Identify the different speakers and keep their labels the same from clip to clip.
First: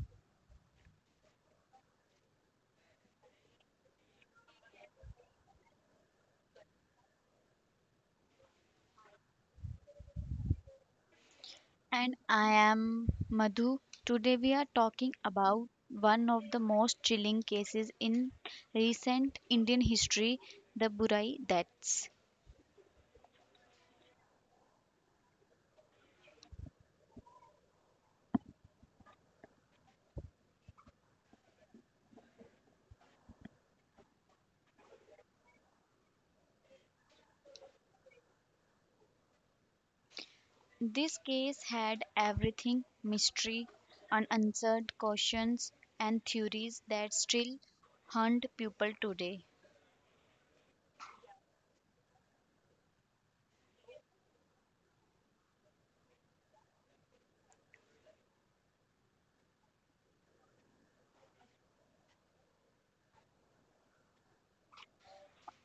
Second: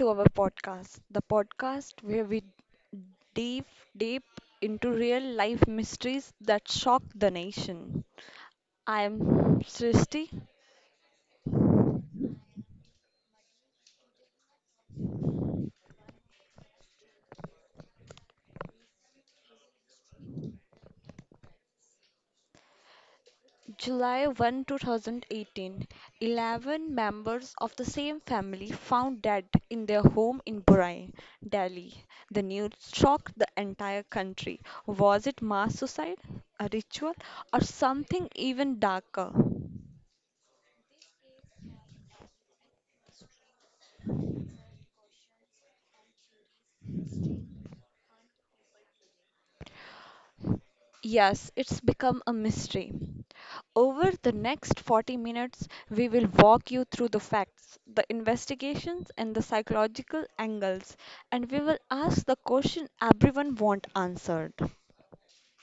Speaker 1: to our podcast, the podcast where we dive deep into real life mysteries that shock the nation. I am Srishti.
Speaker 2: And I am Madhu. Today we are talking about one of the most chilling cases in recent Indian history, the Burai deaths.
Speaker 1: July 1, 2018, 11 members of the same family found dead in their home in Burai, Delhi. The news shocked the entire country. Was it mass suicide, a ritual, or something even darker?
Speaker 2: This case had everything mystery, unanswered questions, and theories that still haunt people today.
Speaker 1: Yes, it's become a mystery. Over the next 40 minutes, we will walk you through the facts, the investigations, and the psychological angles, and we will ask the question everyone wants answered.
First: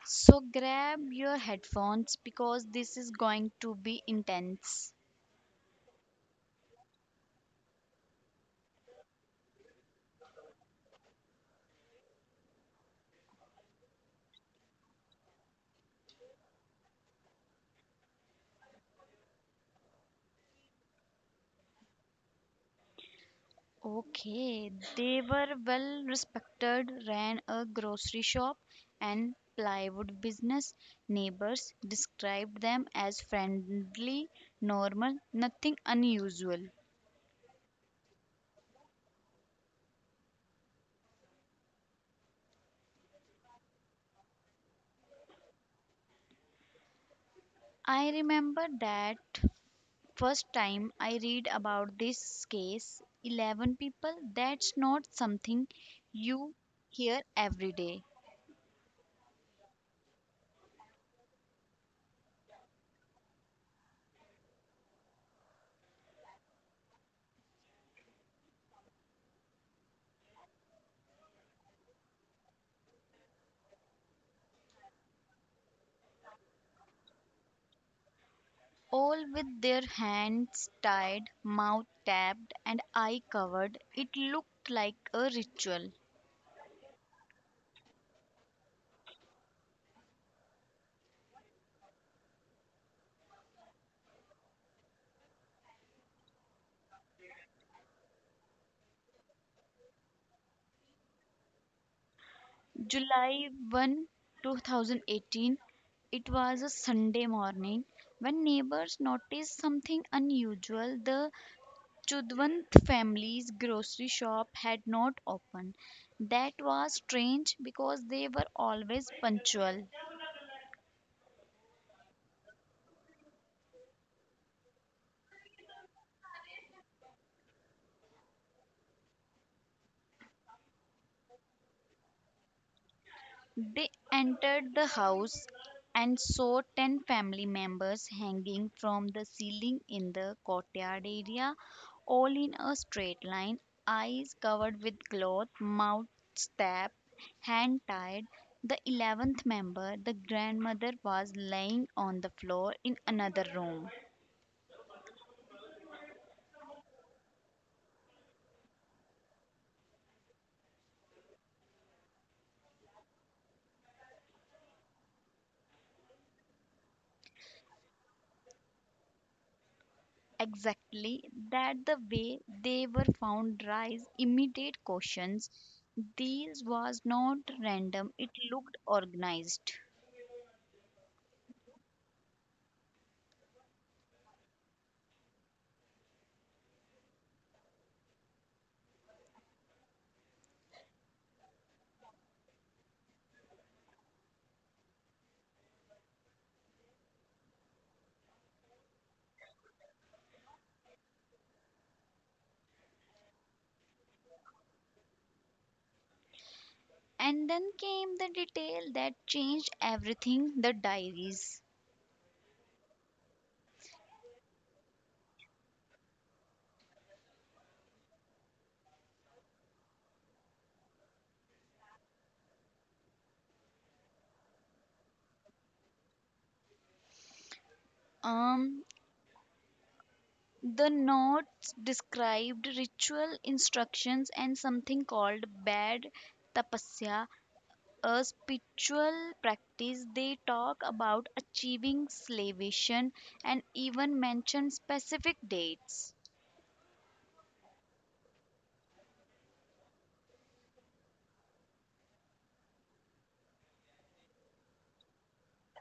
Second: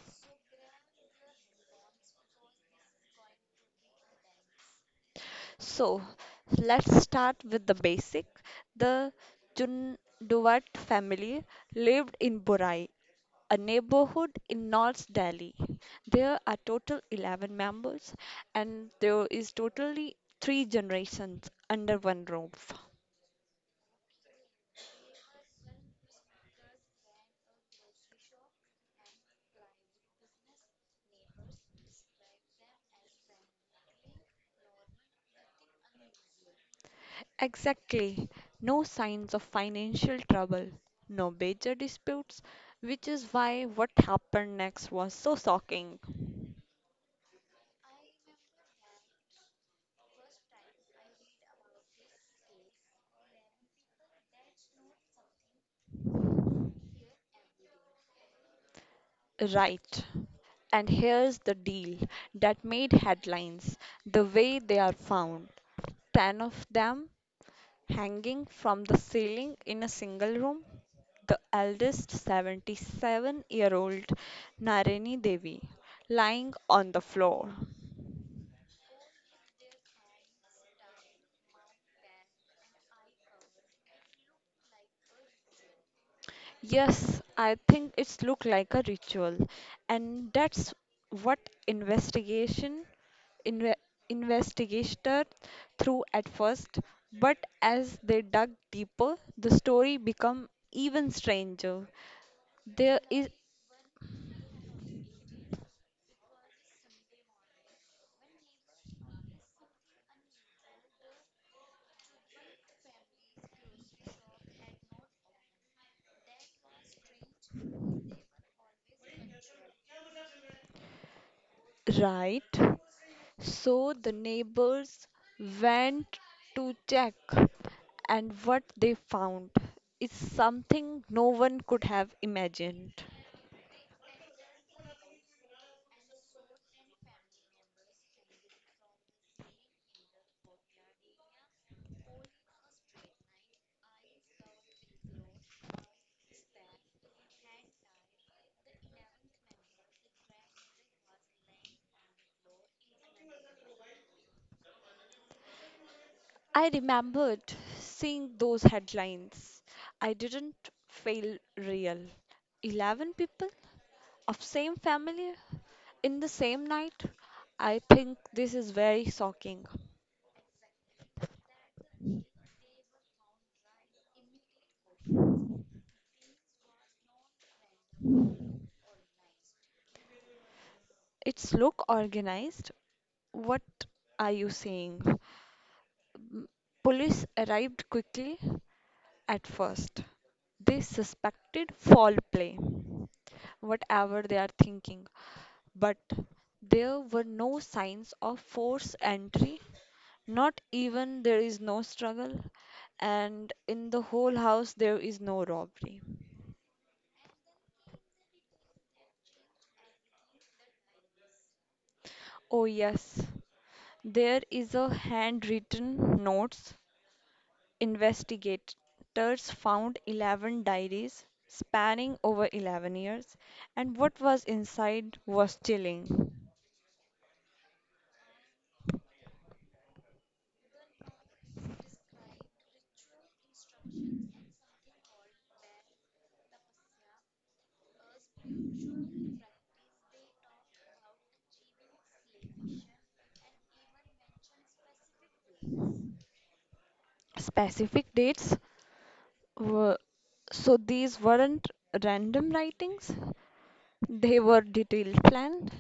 Speaker 2: So grab your headphones because this is going to be intense.
Speaker 1: So, let's start with the basic. The Chunduvat family lived in Borai, a neighborhood in North Delhi. There are total 11 members and there is totally three generations under one roof.
Speaker 2: Okay, they were well respected, ran a grocery shop and plywood business. Neighbors described them as friendly, normal, nothing unusual.
Speaker 1: Exactly. No signs of financial trouble, no major disputes, which is why what happened next was so shocking.
Speaker 2: I remember that first time I read about this case 11 people, that's not something you hear every day.
Speaker 1: Right. And here's the deal that made headlines, the way they are found. 10 of them hanging from the ceiling in a single room. The eldest, 77-year-old Nareni Devi, lying on the floor.
Speaker 2: All with their hands tied, mouth tapped, and eye covered, it looked like a ritual.
Speaker 1: Yes, I think it's looked like a ritual, and that's what investigation inve- investigated through at first. But as they dug deeper, the story became even stranger. There is
Speaker 2: July 1, 2018, it was a Sunday morning when neighbors noticed something unusual. The Chudwant family's grocery shop had not opened. That was strange because they were always punctual.
Speaker 1: right. So the neighbors went to check, and what they found is something no one could have imagined.
Speaker 2: They entered the house and saw 10 family members hanging from the ceiling in the courtyard area, all in a straight line, eyes covered with cloth, mouth stabbed, hand tied. The 11th member, the grandmother, was lying on the floor in another room.
Speaker 1: I remembered seeing those headlines. I didn't feel real. 11 people of same family in the same night. I think this is very shocking.
Speaker 2: Exactly, that the way they were found raised immediate questions. This was not random, it looked organized.
Speaker 1: It's look organized. What are you saying? M- Police arrived quickly at first. They suspected foul play, whatever they are thinking, but there were no signs of forced entry, not even there is no struggle, and in the whole house there is no robbery.
Speaker 2: And then came the detail that changed everything, the diaries.
Speaker 1: Oh, yes, there is a handwritten notes. Investigators found 11 diaries spanning over 11 years, and what was inside was chilling.
Speaker 2: um the notes described ritual instructions and something called bad tapasya, a spiritual practice. They talk about achieving salvation and even mention specific dates.
Speaker 1: Specific dates were, so these weren't random writings, they were detailed planned.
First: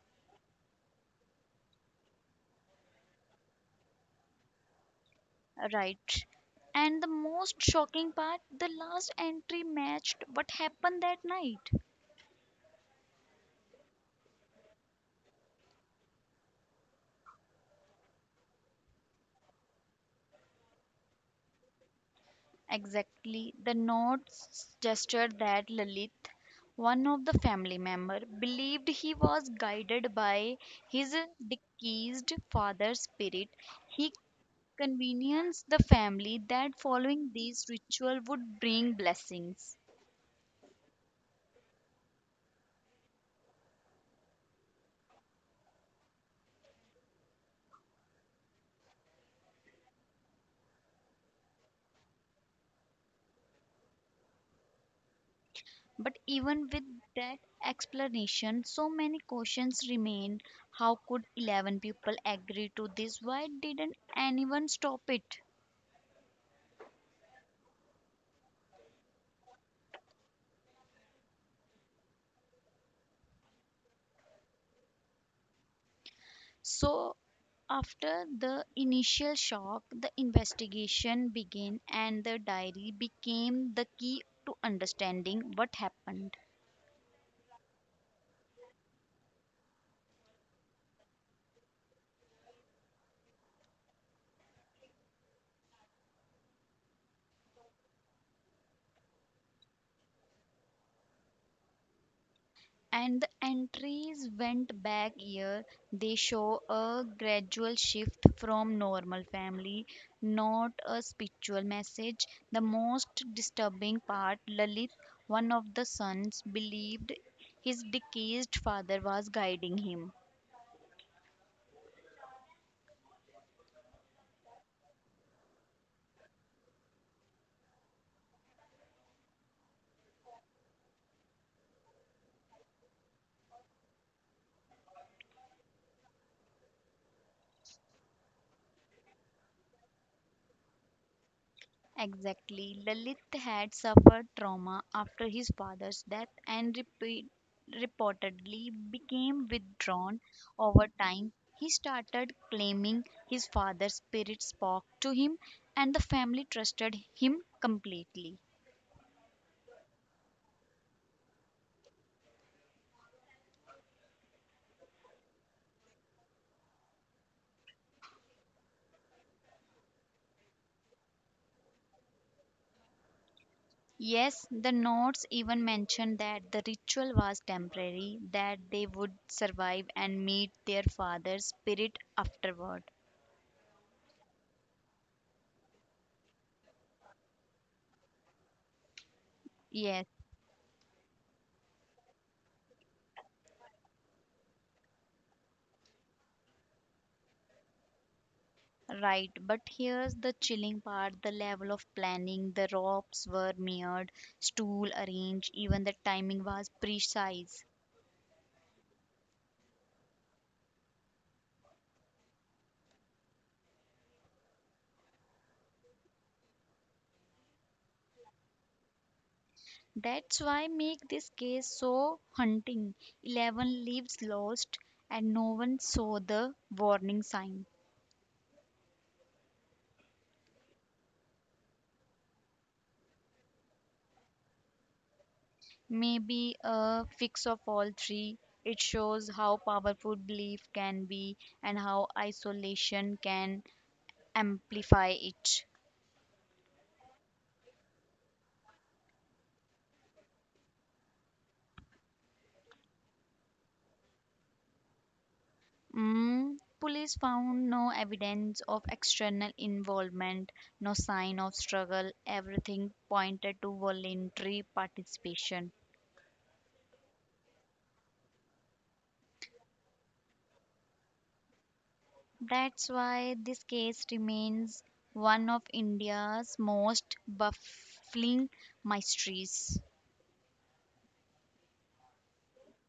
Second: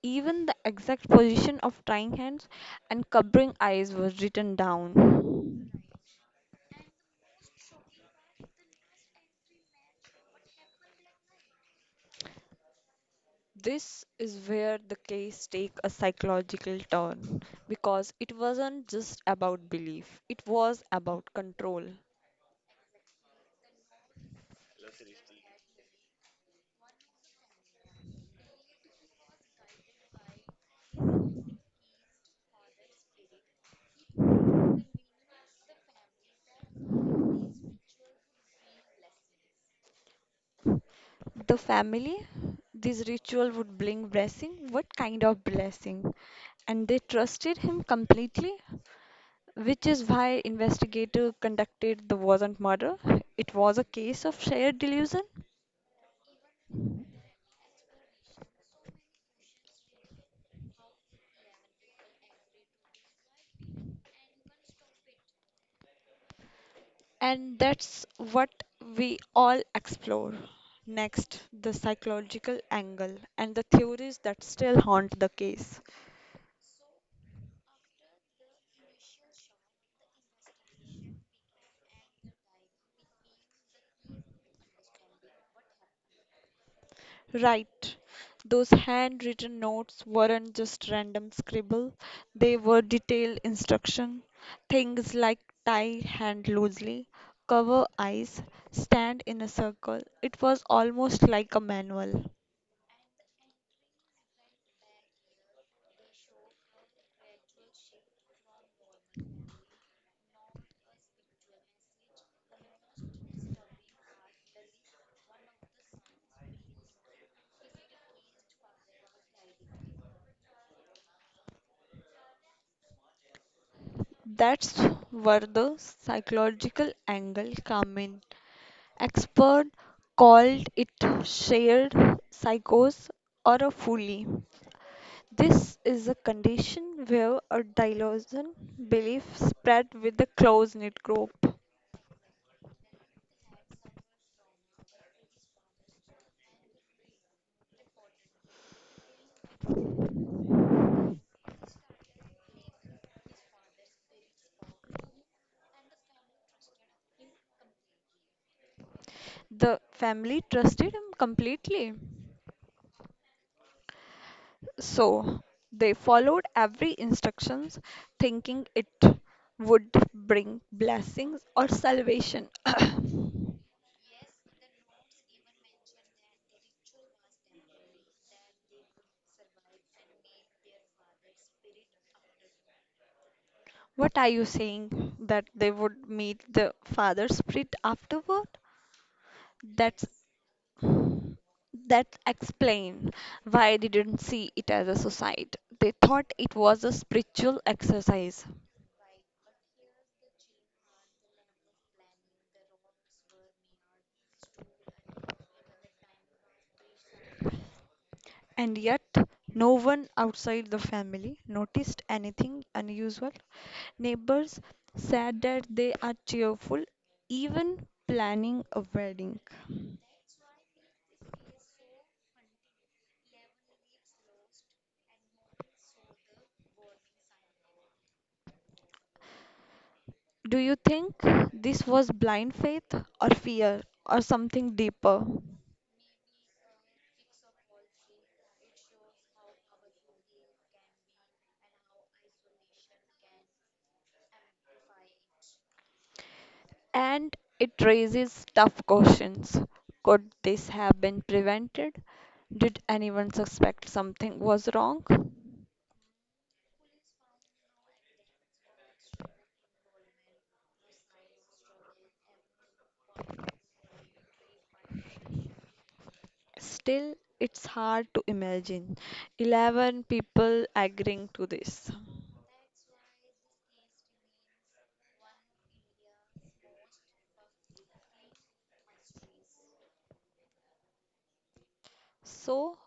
Speaker 1: Even the exact position of tying hands and covering eyes was written down.
Speaker 2: Right. And the most shocking part, the last entry matched what happened that night.
Speaker 1: This is where the case take a psychological turn because it wasn't just about belief, it was about control.
Speaker 2: Exactly. The notes suggested that Lalit, one of the family member, believed he was guided by his deceased father's spirit. He convenience the family that following these ritual would bring blessings.
Speaker 1: The family, this ritual would bring blessing. What kind of blessing? And they trusted him completely, which is why investigator conducted the wasn't murder. It was a case of shared delusion.
Speaker 2: But even with that explanation, so many questions remain. How could 11 people agree to this? Why didn't anyone stop it?
Speaker 1: And that's what we all explore. Next, the psychological angle and the theories that still haunt the case.
Speaker 2: So after the initial shock, the investigation began and the diary became the key to understanding what happened.
Speaker 1: Right, those handwritten notes weren't just random scribble, they were detailed instruction. Things like tie hand loosely, cover eyes, stand in a circle. It was almost like a manual.
Speaker 2: And the entries went back year, they show a gradual shift from normal family, not a spiritual message. The most disturbing part, Lalit, one of the sons, believed his deceased father was guiding him.
Speaker 1: That's where the psychological angle come in. Experts called it shared psychosis or a folly. This is a condition where a delusion belief spread with a close knit group.
Speaker 2: Exactly. Lalit had suffered trauma after his father's death and reportedly became withdrawn over time. He started claiming his father's spirit spoke to him, and the family trusted him completely.
Speaker 1: The family trusted him completely. So they followed every instructions thinking it would bring blessings or salvation.
Speaker 2: Yes, the notes even mention that the ritual was temporary, that they would survive and meet their father's spirit afterward.
Speaker 1: What are you saying? That they would meet the father spirit afterward?
Speaker 2: Yes.
Speaker 1: That's, that explains why they didn't see it as a suicide. They thought it was a spiritual exercise.
Speaker 2: Right, but here's the chilling part, the level of planning. The ropes were mirrored, stool arranged, even the timing was precise.
Speaker 1: And yet, no one outside the family noticed anything unusual. Neighbors said that they are cheerful, even planning a wedding.
Speaker 2: That's why make this case so haunting. 11 lives lost and no one saw the warning sign.
Speaker 1: Do you think this was blind faith or fear or something deeper?
Speaker 2: Maybe a fix of all three. It shows how powerful belief can be and how isolation can amplify it.
Speaker 1: And it raises tough questions. Could this have been prevented? Did anyone suspect something was wrong?
Speaker 2: Mm, police found no evidence of external involvement, no sign of struggle. Everything pointed to voluntary participation.
Speaker 1: Still, it's hard to imagine 11 people agreeing to this.
Speaker 2: That's why this case remains one of India's most baffling mysteries.
Speaker 1: So,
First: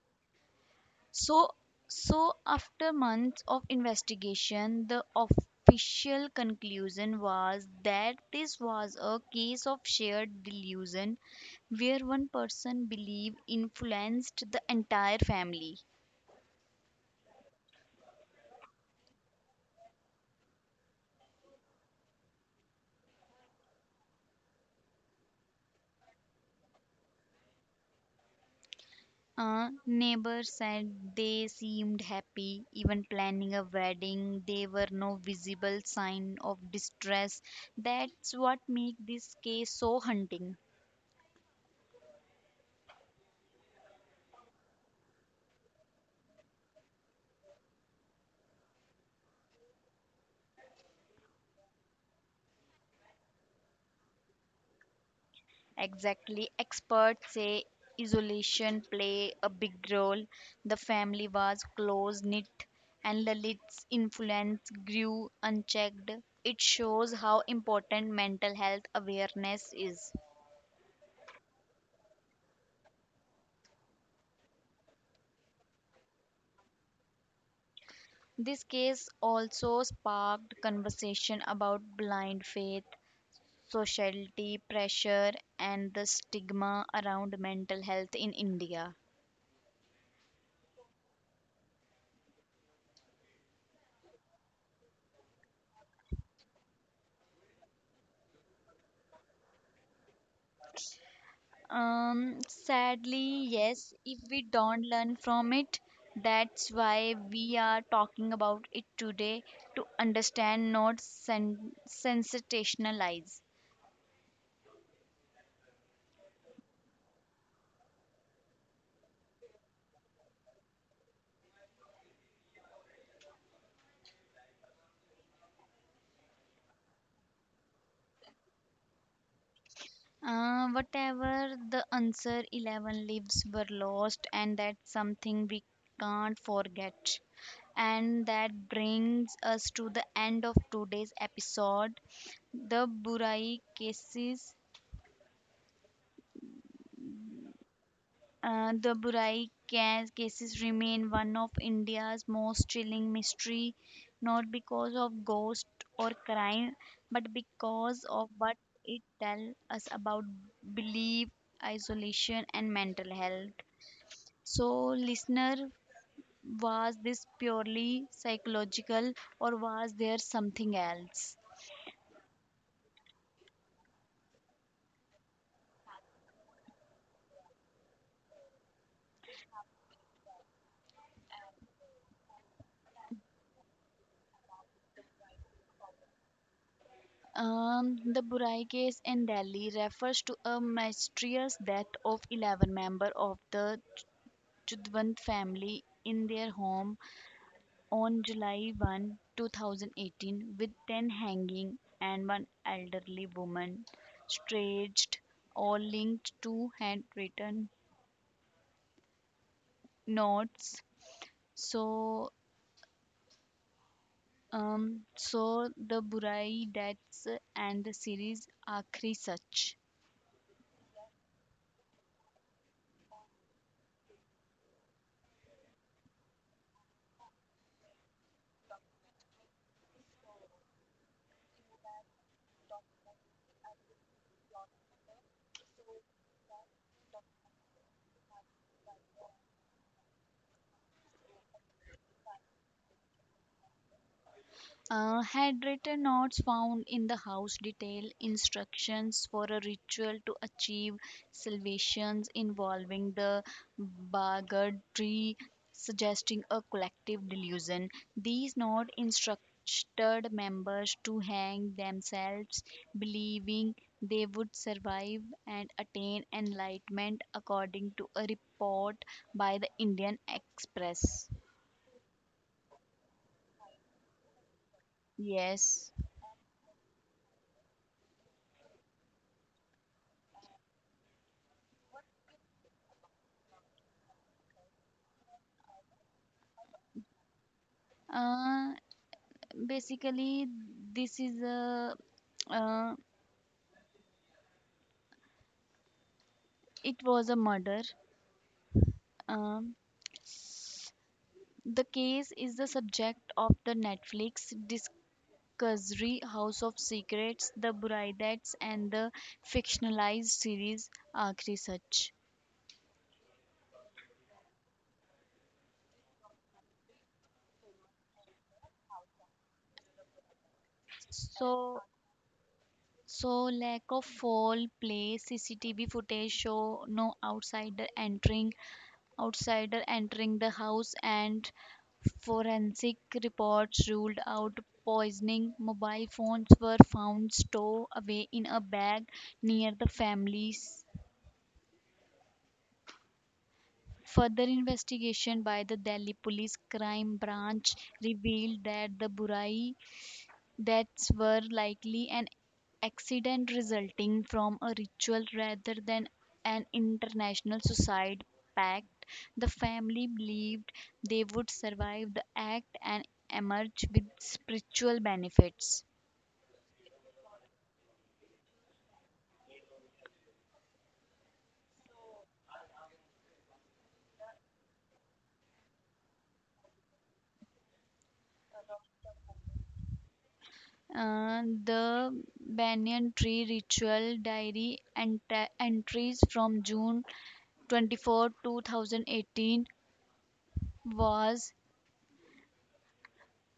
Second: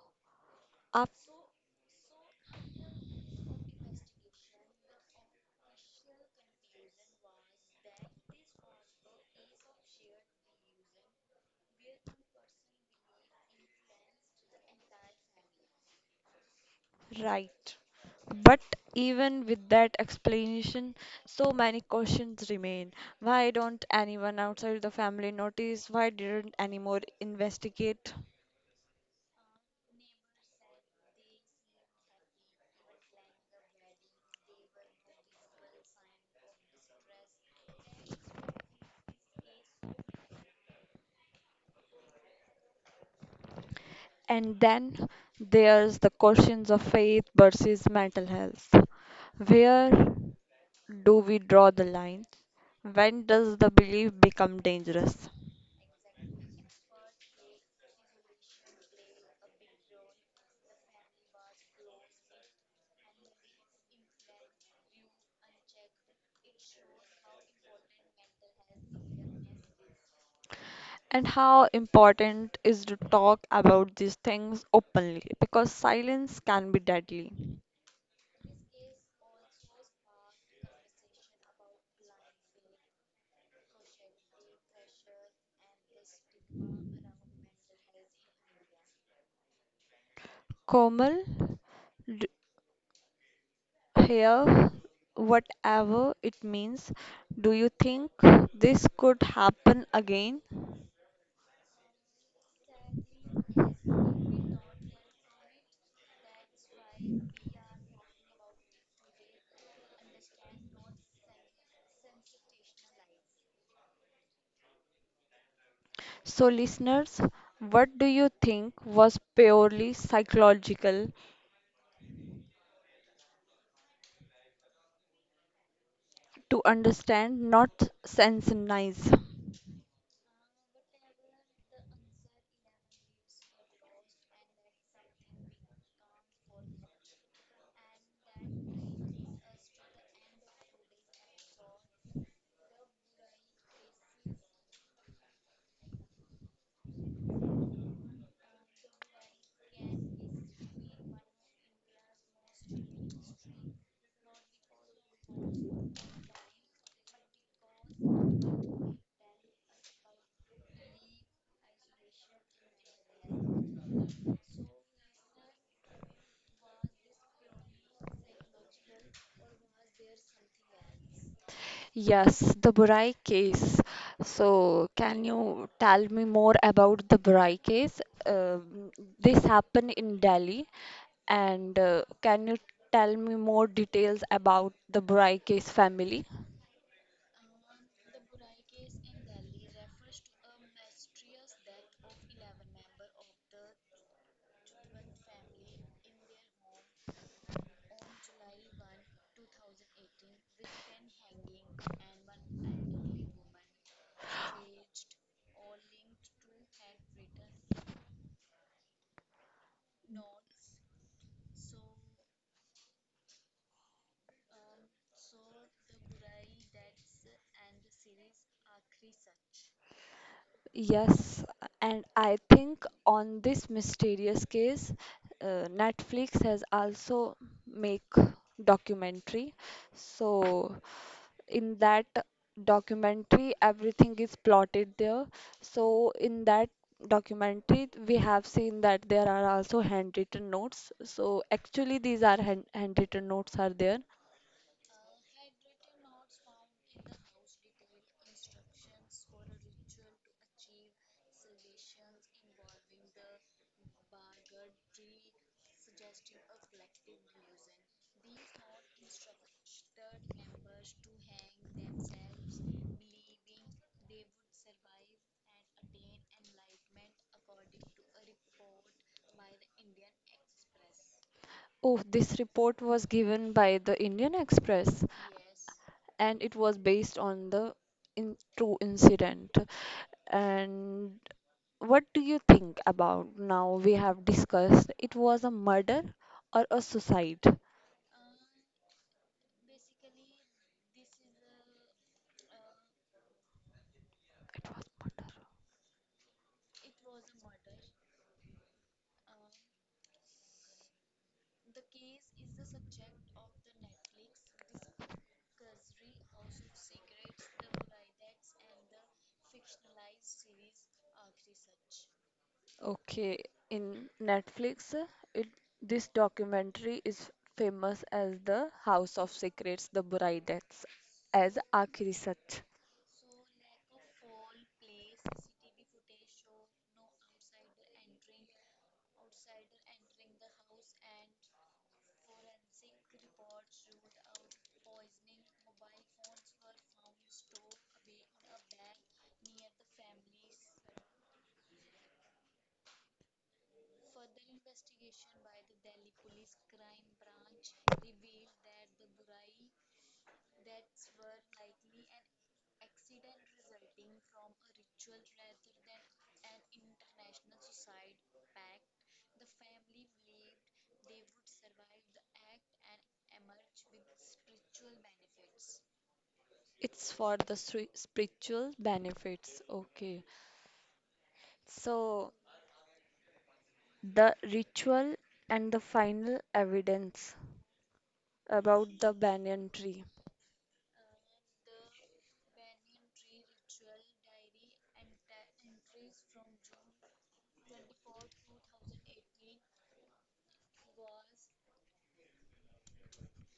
Speaker 1: up
Speaker 2: So, so after months of investigation, the official conclusion was that this was a case of shared delusion where one person believed influenced the entire family.
Speaker 1: right. But even with that explanation, so many questions remain. Why don't anyone outside the family notice? Why didn't anyone investigate?
Speaker 2: A neighbor said they seemed happy, even planning a wedding. There were no visible sign of distress. That's what makes this case so haunting.
Speaker 1: And then there's the questions of faith versus mental health. Where do we draw the line? When does the belief become dangerous?
Speaker 2: Exactly. Experts say isolation play a big role. The family was close knit and Lalit's influence grew unchecked. It shows how important mental health awareness is.
Speaker 1: And how important is to talk about these things openly because silence can be deadly.
Speaker 2: This case also sparked conversation about blind faith, society pressure and the stigma around mental health in India.
Speaker 1: Komal, d- here, whatever it means, do you think this could happen again?
Speaker 2: Sadly, yes, if we don't learn from it, that's why we are talking about it today, to understand, not sen- sensationalize.
Speaker 1: So, listeners, what do you think was purely psychological, to understand, not sensationalize?
Speaker 2: Whatever the answer, 11 lives were lost, and that's something we can't forget. And that brings us to the end of today's episode, the Burai cases. The cases remain one of India's most chilling mystery, not because of ghost or crime, but because of what it tells us about belief, isolation, and mental health. So, listener, was this purely psychological or was there something else?
Speaker 1: Yes, the Burai case. So, can you tell me more about the Burai case? Um this happened in Delhi, and can you tell me more details about the Burai case family?
Speaker 2: The Burai case in Delhi refers to a mysterious death of 11 members of the Chudwant family in their home on July 1, 2018, with 10 hanging and one elderly woman staged, all linked to handwritten notes. So, so the Burai deaths and the series Akhri Sach.
Speaker 1: Yes, and I think on this mysterious case, Netflix has also make documentary. So in that documentary, everything is plotted there. So in that documentary, we have seen that there are also handwritten notes. So actually, these are handwritten notes are there.
Speaker 2: Had written notes found in the house detail instructions for a ritual to achieve salvations involving the Bagad tree, suggesting a collective delusion. These notes instructed members to hang themselves, believing they would survive and attain enlightenment, according to a report by the Indian Express.
Speaker 1: Oh, this report was given by the Indian Express.
Speaker 2: Yes.
Speaker 1: And it was based on the in true incident. And what do you think about, now we have discussed, it was a murder or a suicide?
Speaker 2: Uh, basically this is a uh,
Speaker 1: It was murder.
Speaker 2: it was a murder. um, the case is the subject of the Netflix discovery House of Secrets: The Bride and the fictionalized series Arc Sach.
Speaker 1: Okay, in Netflix, it, this documentary is famous as The House of Secrets, The Brides, as
Speaker 2: So,
Speaker 1: Akhiri Sach.
Speaker 2: lack of fall play, CCTV footage show no outsider entering the house, and forensic reports ruled out poisoning. Mobile phones were found stowed away in a bag near the family's. Further investigation by the Delhi Police Crime Branch revealed that the Burai That were likely an accident resulting from a ritual rather than an international suicide pact. The family believed they would survive the act and emerge with spiritual benefits.
Speaker 1: It's for the spiritual benefits. Okay, so the ritual and the final evidence about the banyan tree.
Speaker 2: The banyan tree ritual diary entries from June 24, 2018 was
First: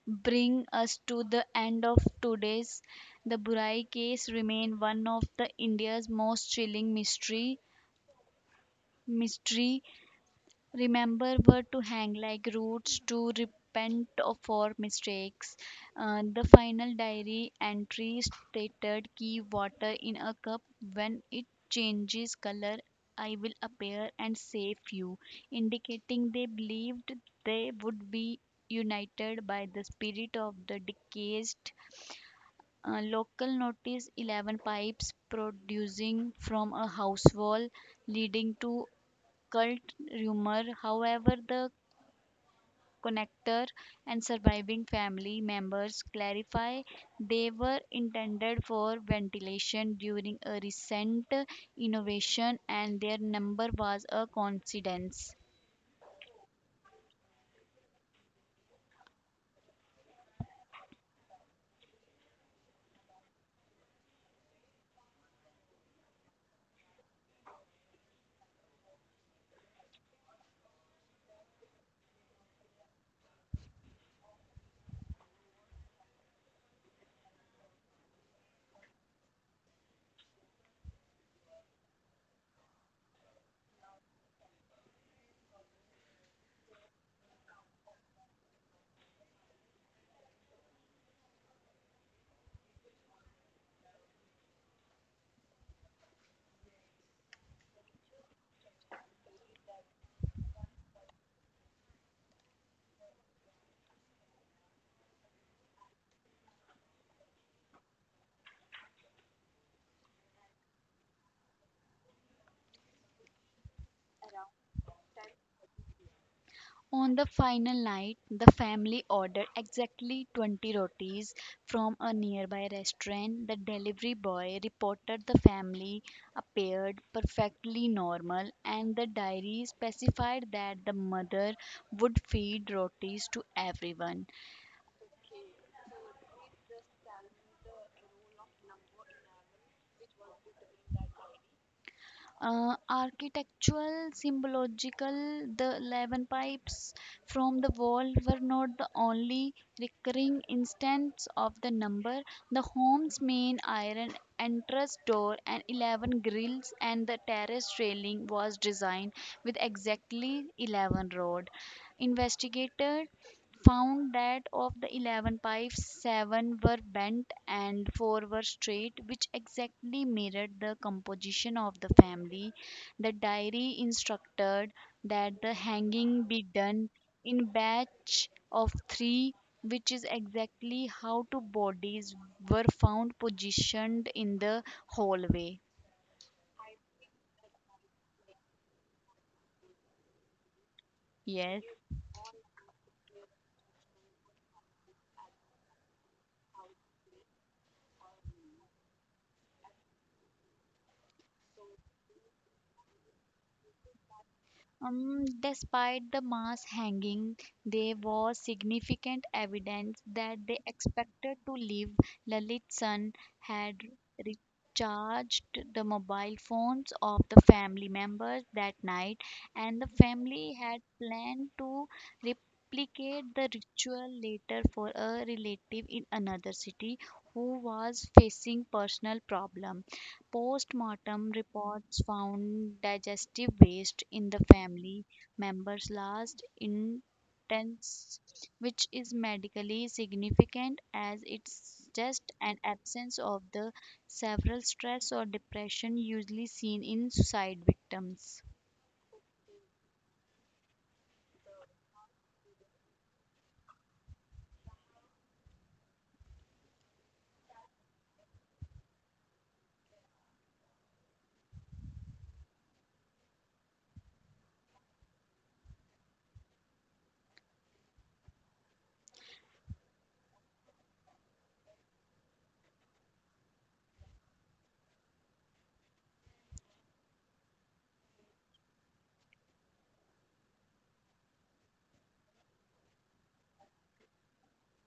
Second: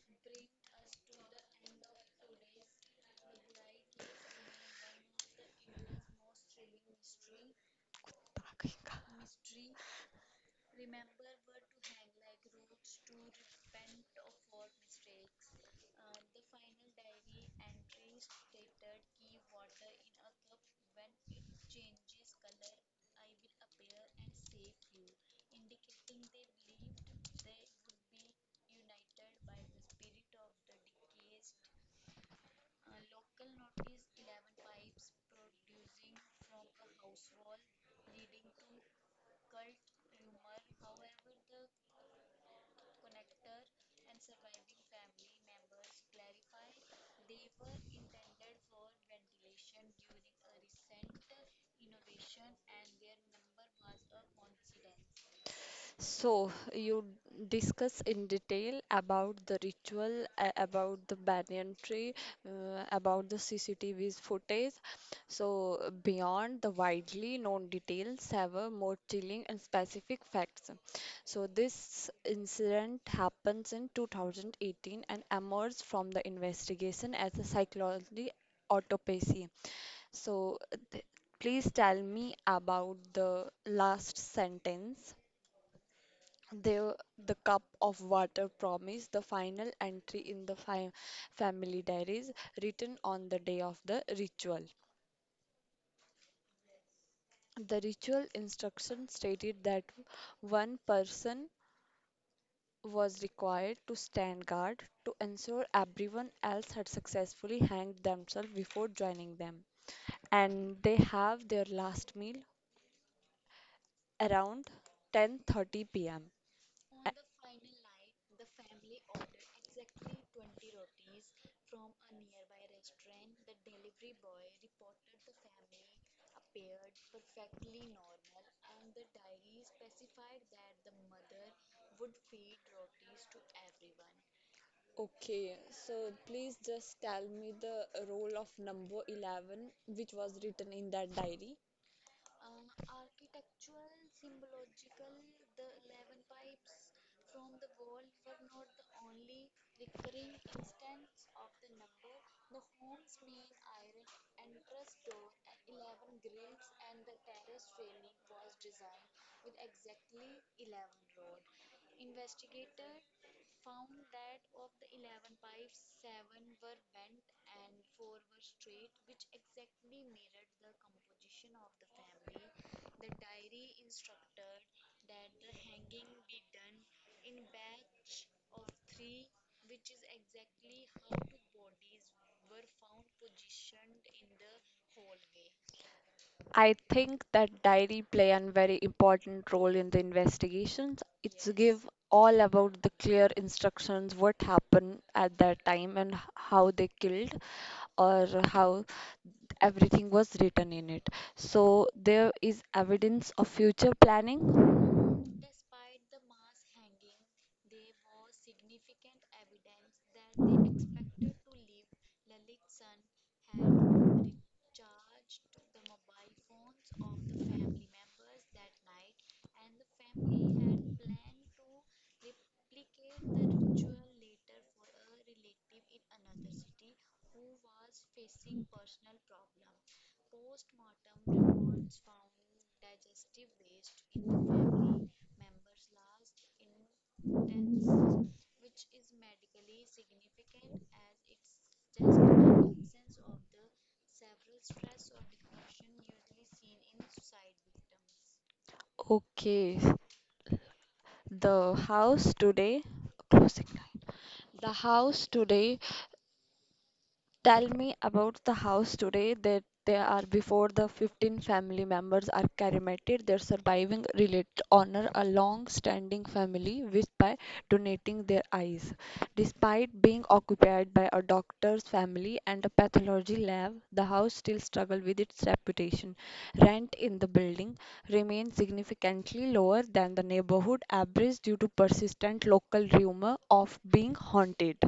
Speaker 2: bring us to the end of today's. The Burai case remain one of the India's most chilling mystery. Remember were to hang like roots to repent of for mistakes. The final diary entry stated, "Keep water in a cup, when it changes color I will appear and save you," indicating they believed they would be united by the spirit of the deceased. Local notice 11 pipes producing from a house wall, leading to cult rumor. However, the connector and surviving family members clarify they were intended for ventilation during a recent innovation and their number was a coincidence.
Speaker 1: So, you discuss in detail about the ritual, about the banyan tree, about the CCTV's footage. So, beyond the widely known details, have a more chilling and specific facts. So, this incident happens in 2018 and emerged from the investigation as a psychology autopsy. So th- please tell me about the last sentence. The the cup of water promise, the final entry in the family diaries written on the day of the ritual. The ritual instruction stated that one person was required to stand guard to ensure everyone else had successfully hanged themselves before joining them, and they have their last meal around 10:30 p.m.
Speaker 2: On the final night, the family ordered exactly 20 rotis from a nearby restaurant. The delivery boy reported the family appeared perfectly normal, and the diary specified that the mother would feed rotis to everyone.
Speaker 1: Okay, so please just tell me the role of number 11 which was written in that diary.
Speaker 2: Architectural, symbological, the 11 pipes from the wall were not the only recurring instance of the number. The home's main iron entrance door and 11 grills and the terrace railing was designed with exactly 11 rod. Investigator found that of the 11 pipes, 7 were bent and 4 were straight, which exactly mirrored the composition of the family. The diary instructed that the hanging be done in batch of 3, which is exactly how two bodies were found positioned in the hallway.
Speaker 1: I think that diary play a very important role in the investigations. It's
Speaker 2: Yes.
Speaker 1: give all about the clear instructions what happened at that time and how they killed or how everything was written in it. So there is evidence of future planning.
Speaker 2: Despite the mass hanging, there was significant evidence that they expected to live. Lalit's son had recharged the mobile phones of the family members that night, and the family had planned to replicate the ritual later for a relative in another city who was facing personal problems. Post-mortem reports found digestive waste in the family member's last intestines, which is medically significant as it suggests an absence of the severe stress or depression usually seen in suicide victims.
Speaker 1: Okay, the house today, closing line. The house today. Tell me about the house today, that they are before the 15 family members are cremated. Their surviving relatives honor a long-standing family which by donating their eyes. Despite being occupied by a doctor's family and a pathology lab, the house still struggles with its reputation. Rent in the building remains significantly lower than the neighborhood average due to persistent local rumor of being haunted.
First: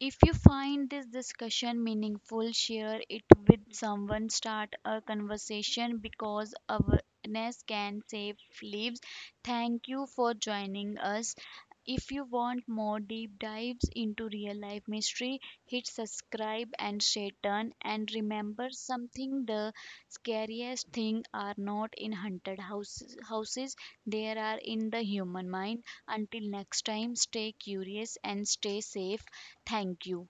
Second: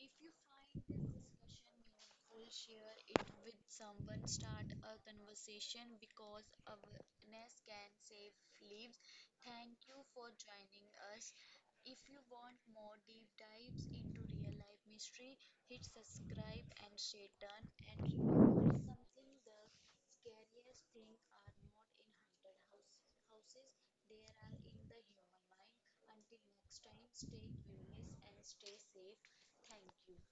Speaker 2: If you find this discussion meaningful, share it with someone, start a conversation because awareness can save lives. Thank you for joining us. If you want more deep dives into real life mystery, hit subscribe and stay tuned. And remember something, the scariest thing are not in haunted houses, they are in the human mind. Until next time, stay curious and stay safe. Thank you.